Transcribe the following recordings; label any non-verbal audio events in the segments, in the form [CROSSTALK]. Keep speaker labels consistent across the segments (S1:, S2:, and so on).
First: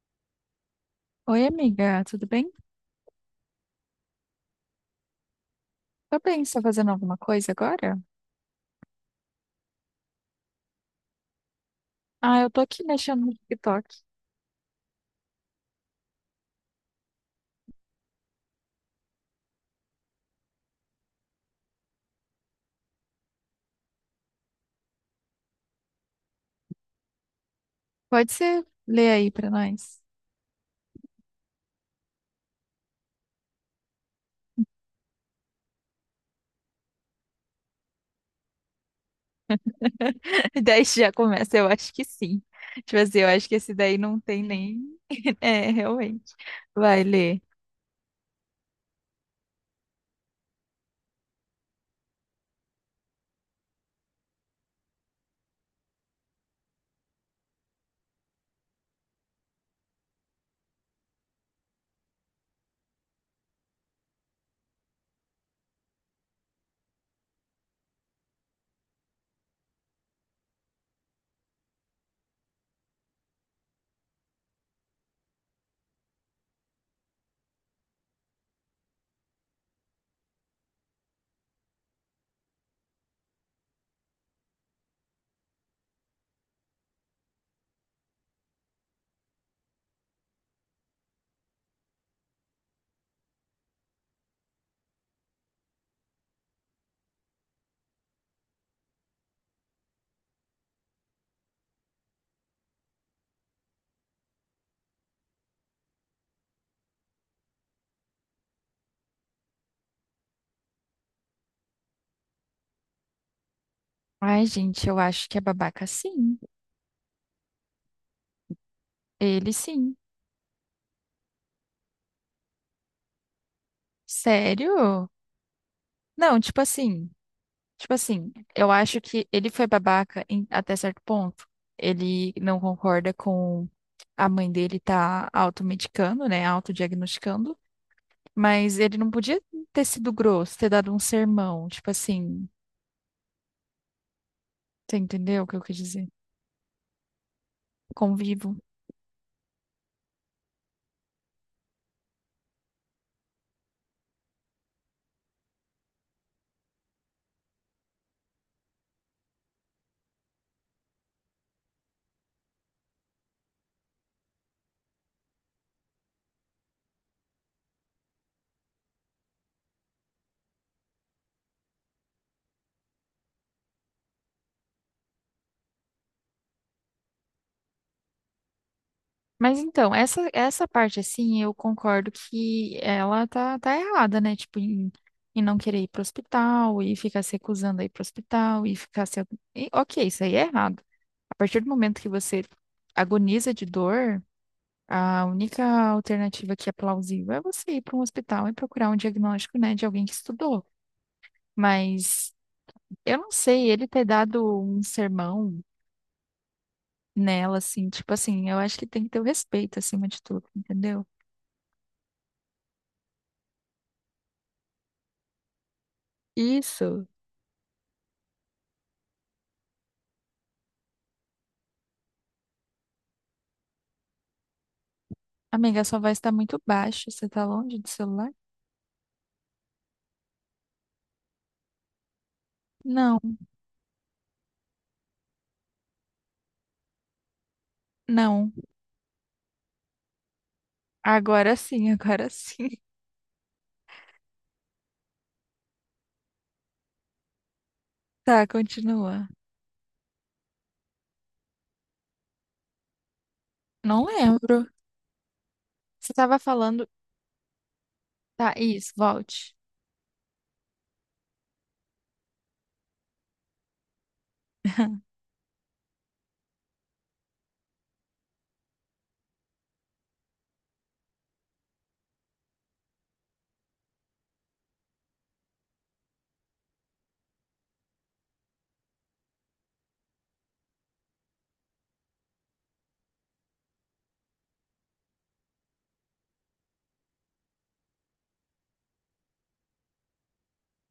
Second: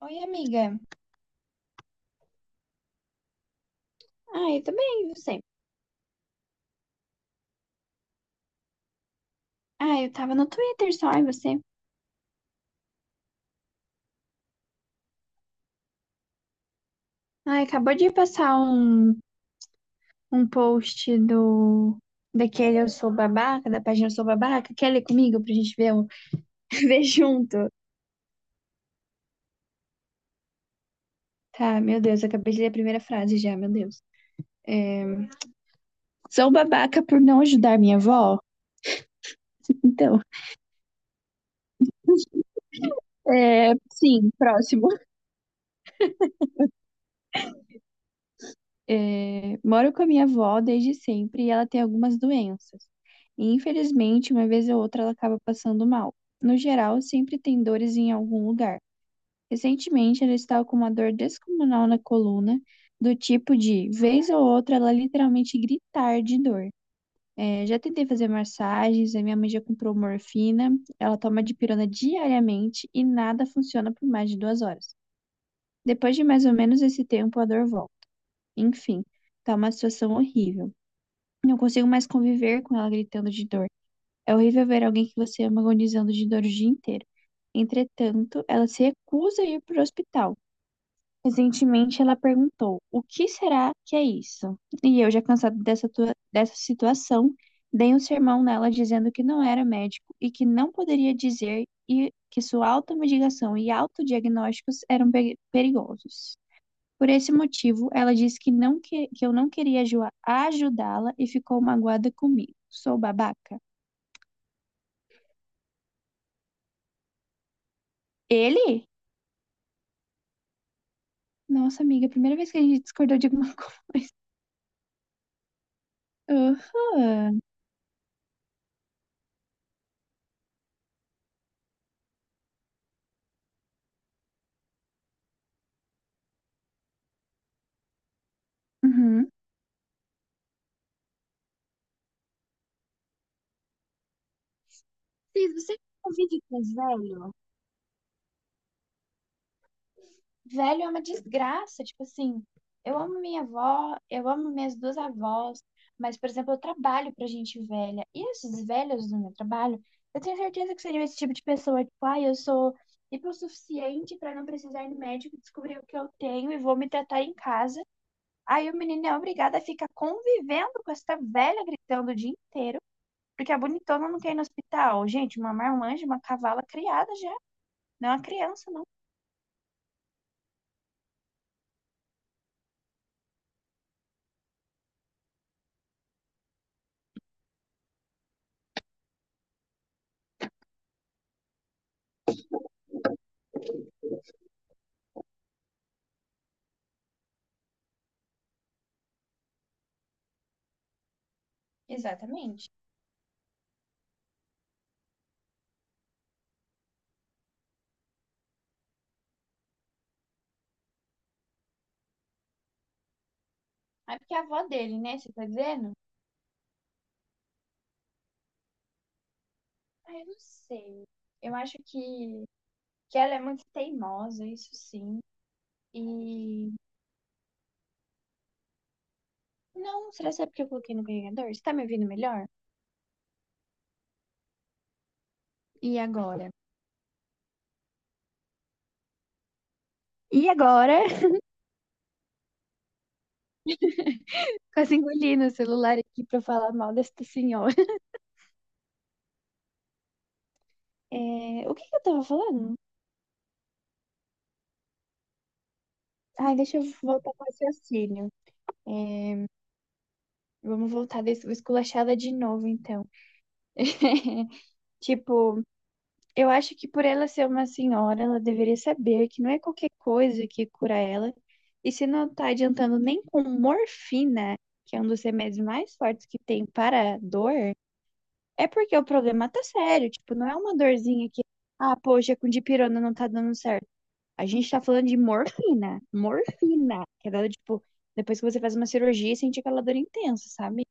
S1: Oi, amiga.
S2: Oi, amiga, tudo bem?
S1: Ah, eu também, e você?
S2: Tá bem, você tá fazendo alguma coisa agora?
S1: Ah, eu tava no Twitter só, e você?
S2: Ah, eu tô aqui mexendo no TikTok.
S1: Ah, acabou de passar um post do daquele Eu Sou Babaca, da página Eu Sou Babaca. Quer ler comigo pra gente ver, [LAUGHS] ver junto?
S2: Pode ser ler aí pra nós?
S1: Tá, meu Deus, eu acabei de ler a primeira frase já, meu Deus. É, sou babaca por não ajudar minha avó? Então,
S2: [LAUGHS] Daí já começa, eu acho que sim. Tipo assim, eu acho que
S1: é,
S2: esse daí não
S1: sim,
S2: tem nem.
S1: próximo.
S2: [LAUGHS] É, realmente. Vai ler.
S1: É, moro com a minha avó desde sempre e ela tem algumas doenças. E infelizmente, uma vez ou outra, ela acaba passando mal. No geral, sempre tem dores em algum lugar. Recentemente, ela estava com uma dor descomunal na coluna, do tipo de, vez ou outra, ela literalmente gritar de dor. É, já tentei fazer massagens, a minha mãe já comprou morfina, ela toma dipirona diariamente e nada funciona por mais de 2 horas. Depois de mais ou menos esse tempo, a dor volta. Enfim, tá uma situação horrível. Não consigo mais conviver com ela gritando de dor. É horrível ver alguém que você ama agonizando de dor o dia inteiro. Entretanto, ela se recusa a ir para o hospital. Recentemente, ela perguntou: o que será que é isso? E eu, já cansado dessa situação, dei um sermão nela dizendo que não era médico e que não poderia dizer e que sua automedicação e autodiagnósticos eram perigosos. Por esse motivo, ela disse que eu não queria ajudá-la e ficou magoada comigo. Sou babaca.
S2: Ai, gente, eu acho que é babaca sim.
S1: Ele?
S2: Ele sim.
S1: Nossa, amiga, primeira vez que a gente discordou de alguma [LAUGHS] coisa.
S2: Sério? Não, tipo assim.
S1: Aham.
S2: Tipo assim, eu acho que ele foi babaca até certo ponto. Ele não concorda com a mãe dele tá automedicando, né? Autodiagnosticando. Mas ele não
S1: Uhum.
S2: podia ter sido grosso, ter dado um sermão. Tipo assim, você entendeu o
S1: Cris,
S2: que eu quis
S1: você
S2: dizer?
S1: convive com os velhos?
S2: Convivo.
S1: Velho é uma desgraça. Tipo assim, eu amo minha avó, eu amo minhas duas avós, mas, por exemplo, eu trabalho pra gente velha. E esses velhos do meu trabalho, eu tenho certeza que seriam esse tipo de pessoa, tipo, ai, eu sou hipossuficiente pra não precisar ir no médico, descobrir o que eu tenho e vou me tratar em casa. Aí o menino é obrigado a ficar convivendo com essa velha gritando o dia inteiro, porque a bonitona não quer ir no hospital. Gente, uma marmanja, uma cavala criada já, não é uma criança, não.
S2: Mas então, essa parte, assim, eu concordo que ela tá errada, né? Tipo, em, em não querer ir pro hospital e ficar se recusando a ir pro hospital e ficar se. E, ok, isso aí é errado. A partir do momento que você agoniza de dor, a única alternativa que é plausível é você ir para um hospital e procurar um diagnóstico, né, de alguém que estudou. Mas
S1: Exatamente.
S2: eu não sei, ele ter dado um sermão nela, assim, tipo assim, eu acho que tem que ter o respeito acima de tudo, entendeu?
S1: Ah, é porque é a avó dele, né? Você tá dizendo?
S2: Isso.
S1: Ah, eu não sei. Eu acho que ela é muito teimosa, isso sim.
S2: Amiga, sua voz tá muito
S1: E.
S2: baixa. Você tá longe do celular?
S1: Não, será que é porque eu coloquei no carregador? Você tá me ouvindo melhor?
S2: Não,
S1: E agora?
S2: não.
S1: E agora? [LAUGHS]
S2: Agora sim, agora sim. [LAUGHS]
S1: Quase engoli no celular aqui pra falar mal desta senhora.
S2: Tá, continua.
S1: É, o que que eu tava falando?
S2: Não lembro. Você tava
S1: Ai, deixa eu
S2: falando.
S1: voltar pro raciocínio.
S2: Tá, isso, volte.
S1: Vamos voltar desse, vou esculachar ela de novo, então. [LAUGHS]
S2: [LAUGHS]
S1: Tipo, eu acho que por ela ser uma senhora, ela deveria saber que não é qualquer coisa que cura ela. E se não tá adiantando nem com morfina, que é um dos remédios mais fortes que tem para dor, é porque o problema tá sério. Tipo, não é uma dorzinha que, ah, poxa, com dipirona não tá dando certo. A gente tá falando de morfina. Morfina. Que é dada, tipo, depois que você faz uma cirurgia, sente aquela dor intensa, sabe?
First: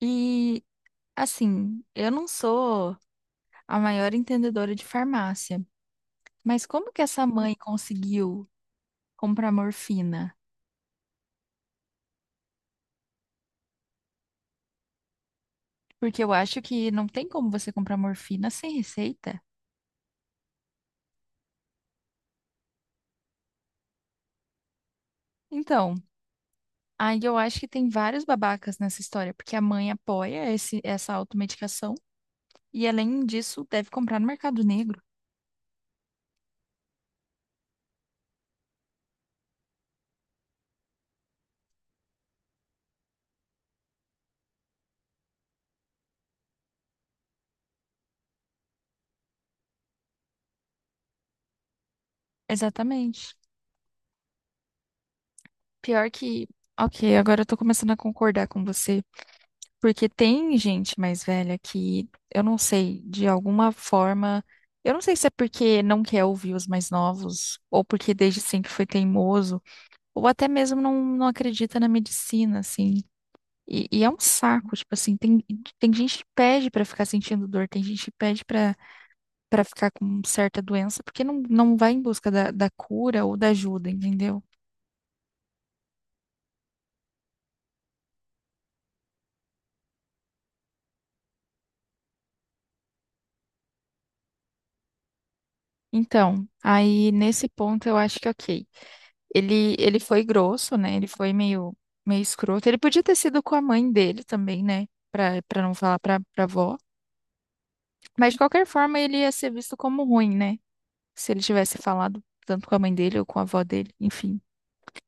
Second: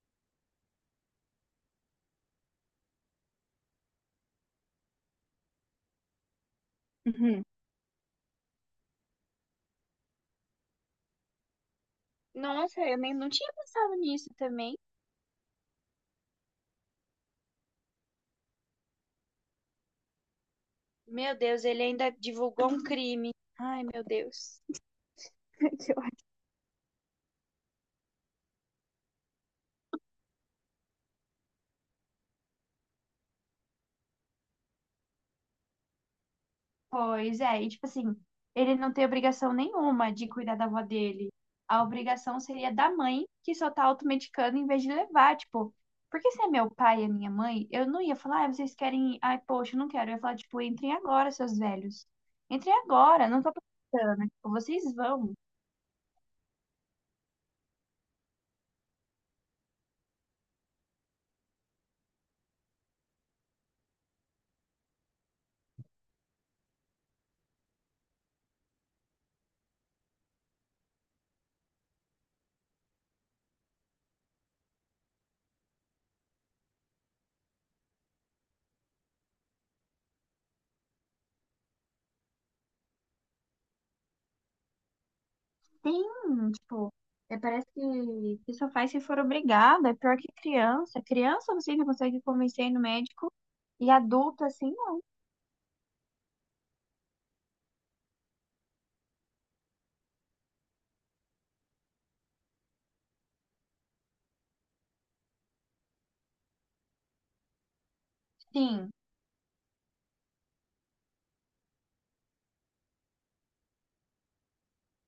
S2: E, assim, eu não sou a maior entendedora de farmácia, mas como que essa
S1: Uhum.
S2: mãe conseguiu comprar morfina?
S1: Nossa, eu nem não tinha pensado nisso também.
S2: Porque eu acho que não tem como você comprar morfina sem receita.
S1: Meu Deus, ele ainda divulgou um crime. Ai, meu Deus. [LAUGHS] Que
S2: Então.
S1: ódio.
S2: Aí eu acho que tem vários babacas nessa história, porque a mãe apoia essa automedicação e, além disso, deve comprar no mercado negro.
S1: Pois é, e tipo assim, ele não tem obrigação nenhuma de cuidar da avó dele. A obrigação seria da mãe, que só tá automedicando em vez de levar, tipo, porque se é meu pai e a minha mãe, eu não ia falar, ah, vocês querem, ir? Ai, poxa, eu não quero. Eu ia falar, tipo, entrem agora, seus velhos. Entrem agora,
S2: Exatamente.
S1: não tô precisando, né? Tipo, vocês vão.
S2: Pior que. Ok, agora eu tô começando a concordar com você, porque tem gente mais velha que, eu não sei, de alguma forma. Eu não sei se é porque não quer ouvir os mais novos, ou porque desde sempre foi teimoso, ou até mesmo não acredita na medicina, assim. E é um saco, tipo assim, tem, tem gente que pede pra ficar sentindo dor, tem gente que pede pra para ficar com certa doença, porque não vai em busca da, da cura ou da ajuda, entendeu?
S1: Sim, tipo, é, parece que só faz se for obrigado. É pior que criança. Criança você ainda consegue convencer a ir no médico e adulto assim não.
S2: Então, aí nesse ponto eu acho que ok. Ele foi grosso, né? Ele foi meio, meio escroto. Ele podia ter sido com a mãe dele também, né? Pra, pra não falar pra, pra avó. Mas de qualquer
S1: Sim,
S2: forma ele ia ser visto como ruim, né? Se ele tivesse falado tanto com a mãe dele ou com a avó dele, enfim.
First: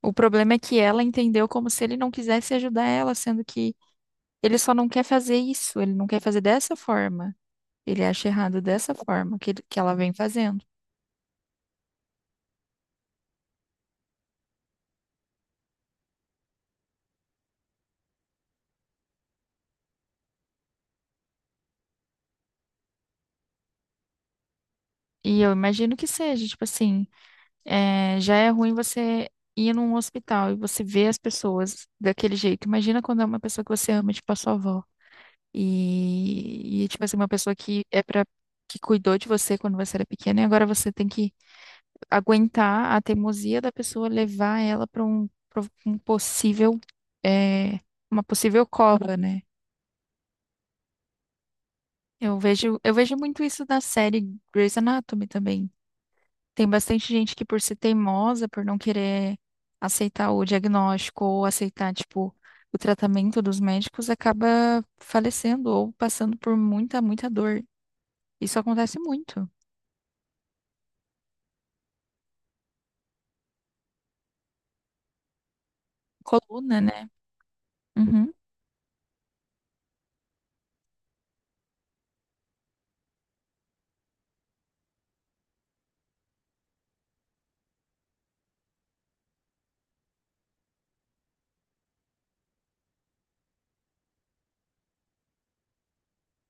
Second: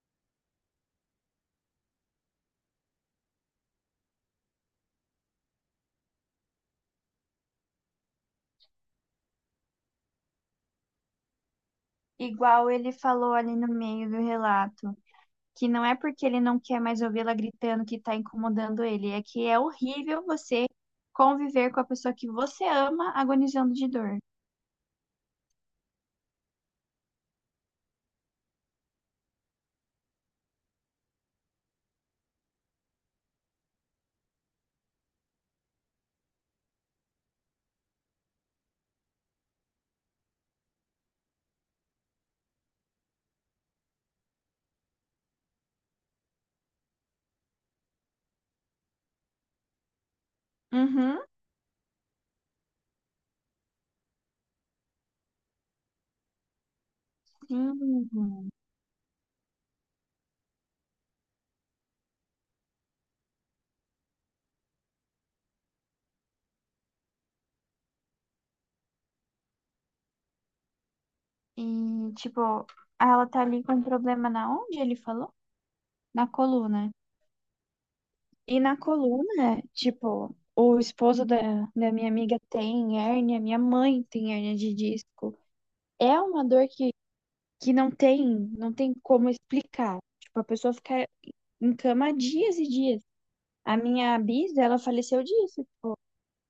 S2: O problema é que ela entendeu como se ele não quisesse ajudar ela, sendo que ele só não quer fazer isso, ele não quer fazer dessa forma. Ele acha errado dessa forma que ela vem fazendo.
S1: igual ele falou ali no meio do relato, que não é porque ele não quer mais ouvi-la gritando que tá incomodando ele, é que é horrível você conviver com a pessoa que você ama agonizando de dor.
S2: E eu imagino que seja, tipo assim, é, já é ruim você ir num hospital e você ver as pessoas daquele jeito. Imagina quando é uma pessoa que você ama, tipo a sua avó. E tipo assim, uma pessoa que é pra, que cuidou de você quando você era pequena e agora você tem que aguentar a teimosia da pessoa levar ela para pra um possível, é, uma possível cova, né?
S1: Uhum,
S2: Eu vejo muito isso na série Grey's Anatomy também. Tem bastante gente que, por ser teimosa,
S1: sim.
S2: por não querer aceitar o diagnóstico ou aceitar, tipo, o tratamento dos médicos, acaba falecendo ou passando por muita, muita dor. Isso acontece muito.
S1: E, tipo, ela tá ali com um problema na onde ele falou? Na
S2: Coluna,
S1: coluna.
S2: né? Uhum.
S1: E na coluna, tipo, o esposo da minha amiga tem hérnia, minha mãe tem hérnia de disco. É uma dor que não tem, não tem como explicar. Tipo, a pessoa fica em cama dias e dias. A minha bisa, ela faleceu disso.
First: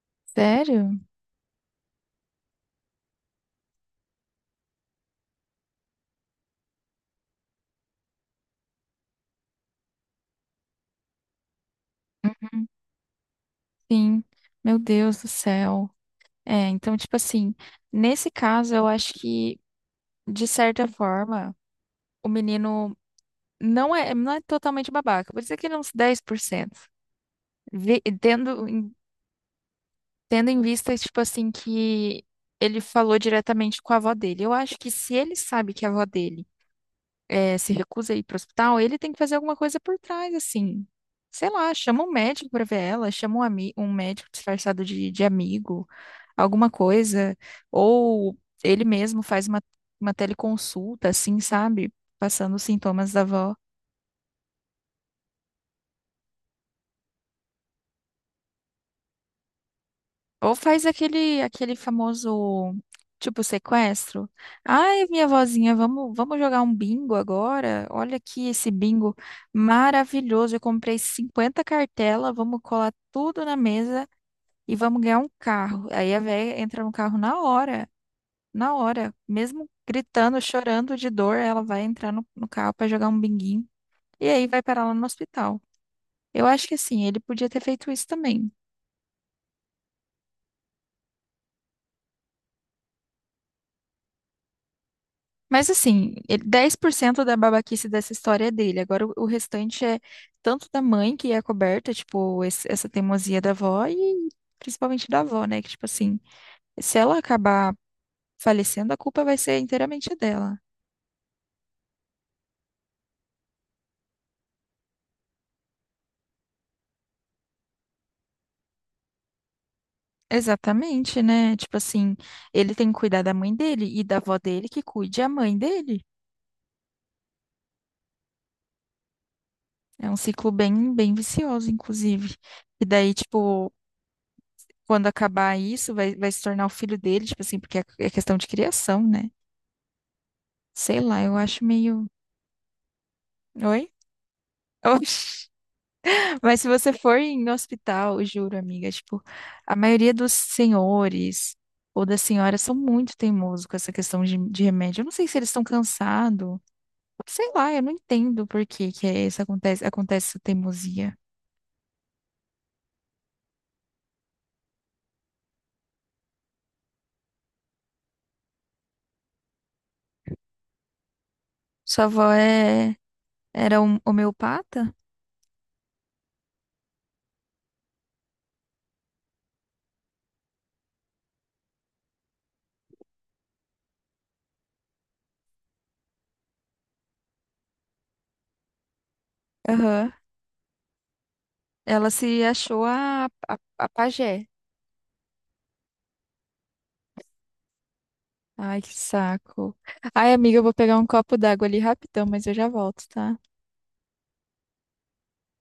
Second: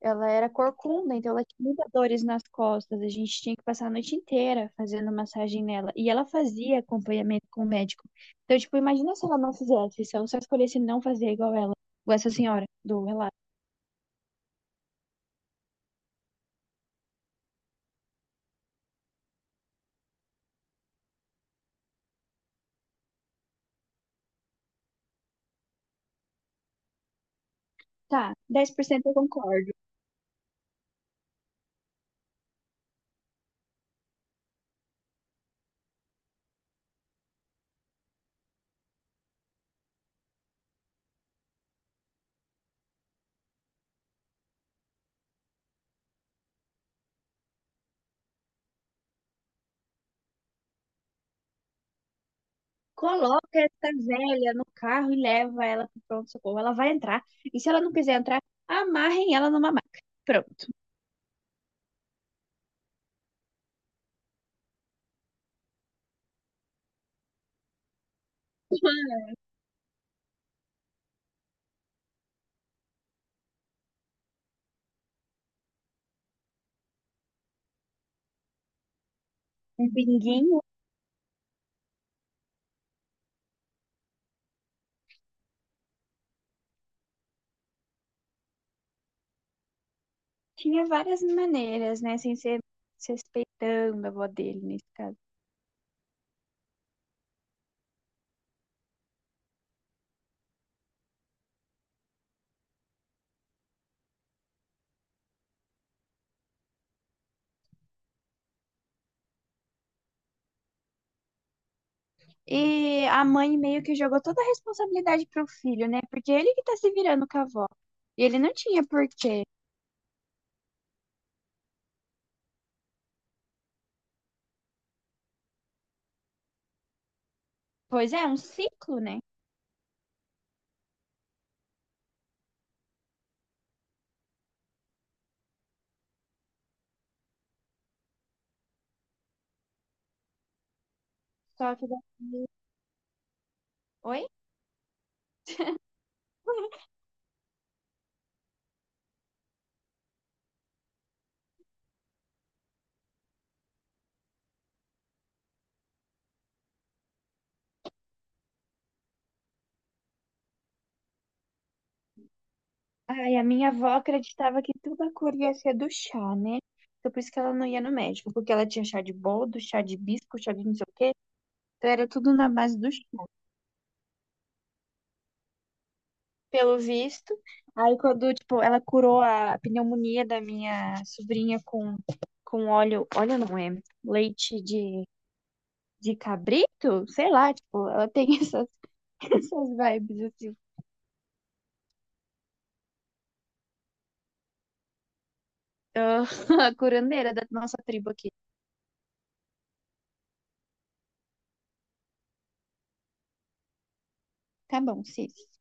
S1: Ela era
S2: Sério?
S1: corcunda, então ela tinha muitas dores nas costas. A gente tinha que passar a noite inteira fazendo massagem nela. E ela fazia acompanhamento com o médico. Então, tipo, imagina se ela não fizesse, se ela só escolhesse não fazer igual ela, igual essa senhora do relato.
S2: Sim. Meu Deus do céu. É, então, tipo assim, nesse caso, eu acho que, de certa forma, o menino não é, não é totalmente babaca. Vou dizer que ele é uns 10%. Vi,
S1: Tá,
S2: tendo,
S1: dez por
S2: em-
S1: cento eu concordo.
S2: tendo em vista, tipo assim, que ele falou diretamente com a avó dele. Eu acho que se ele sabe que a avó dele é, se recusa a ir pro hospital, ele tem que fazer alguma coisa por trás, assim. Sei lá, chama um médico pra ver ela, chama um, ami um médico disfarçado de amigo. Alguma coisa, ou ele mesmo faz uma teleconsulta, assim, sabe? Passando os sintomas da
S1: Coloca
S2: avó.
S1: essa velha no carro e leva ela pro pronto-socorro. Ela vai entrar. E se ela não quiser entrar, amarrem ela numa maca.
S2: Ou
S1: Pronto.
S2: faz aquele, aquele famoso, tipo, sequestro. Ai, minha vozinha, vamos, vamos jogar um bingo agora? Olha aqui esse bingo maravilhoso. Eu comprei 50 cartelas, vamos colar tudo na mesa e vamos ganhar um carro. Aí a véia entra no carro na hora, mesmo
S1: Um
S2: gritando,
S1: binguinho.
S2: chorando de dor, ela vai entrar no carro para jogar um binguinho. E aí vai parar lá no hospital. Eu acho que assim, ele podia ter feito isso também.
S1: Tinha várias maneiras, né? Sem ser se respeitando a avó dele, nesse caso.
S2: Mas assim, 10% da babaquice dessa história é dele. Agora o restante é tanto da mãe que é coberta, tipo, essa teimosia da avó e principalmente da avó, né? Que tipo assim, se ela acabar falecendo, a culpa vai ser inteiramente dela.
S1: E a mãe meio que jogou toda a responsabilidade pro filho, né? Porque ele que tá se virando com a avó. E ele não tinha porquê.
S2: Exatamente, né? Tipo assim, ele tem que cuidar da mãe dele e da avó dele que cuide a mãe dele.
S1: Pois é, um ciclo, né?
S2: É um ciclo bem, bem vicioso, inclusive. E daí, tipo, quando acabar isso, vai, vai se tornar o filho dele, tipo assim, porque é é questão de criação, né? Sei lá, eu acho
S1: Só que.
S2: meio. Oi?
S1: Oi?
S2: Oxi. [LAUGHS] Mas se você for em hospital, eu juro, amiga, tipo, a maioria dos senhores ou das senhoras são muito teimosos com essa questão de remédio. Eu não sei se eles estão cansados. Sei lá, eu não entendo por que que é isso acontece, acontece essa teimosia.
S1: Ai, a minha avó acreditava que tudo a cor ia ser do chá, né? Então por isso que ela não ia no médico, porque ela tinha chá de boldo, chá de hibisco, chá de não sei o quê. Então
S2: Sua
S1: era
S2: avó
S1: tudo na base do
S2: é,
S1: chá,
S2: era um homeopata?
S1: pelo visto. Aí quando, tipo, ela curou a pneumonia da minha sobrinha com óleo, óleo não é, leite de cabrito? Sei lá, tipo, ela tem [LAUGHS] essas, essas
S2: Aham.
S1: vibes, assim.
S2: Ela se achou a pajé.
S1: Ah, [LAUGHS] a curandeira da nossa tribo aqui.
S2: Ai, que saco. Ai, amiga, eu vou pegar um copo d'água ali rapidão, mas eu já volto, tá?
S1: Tá bom, sim.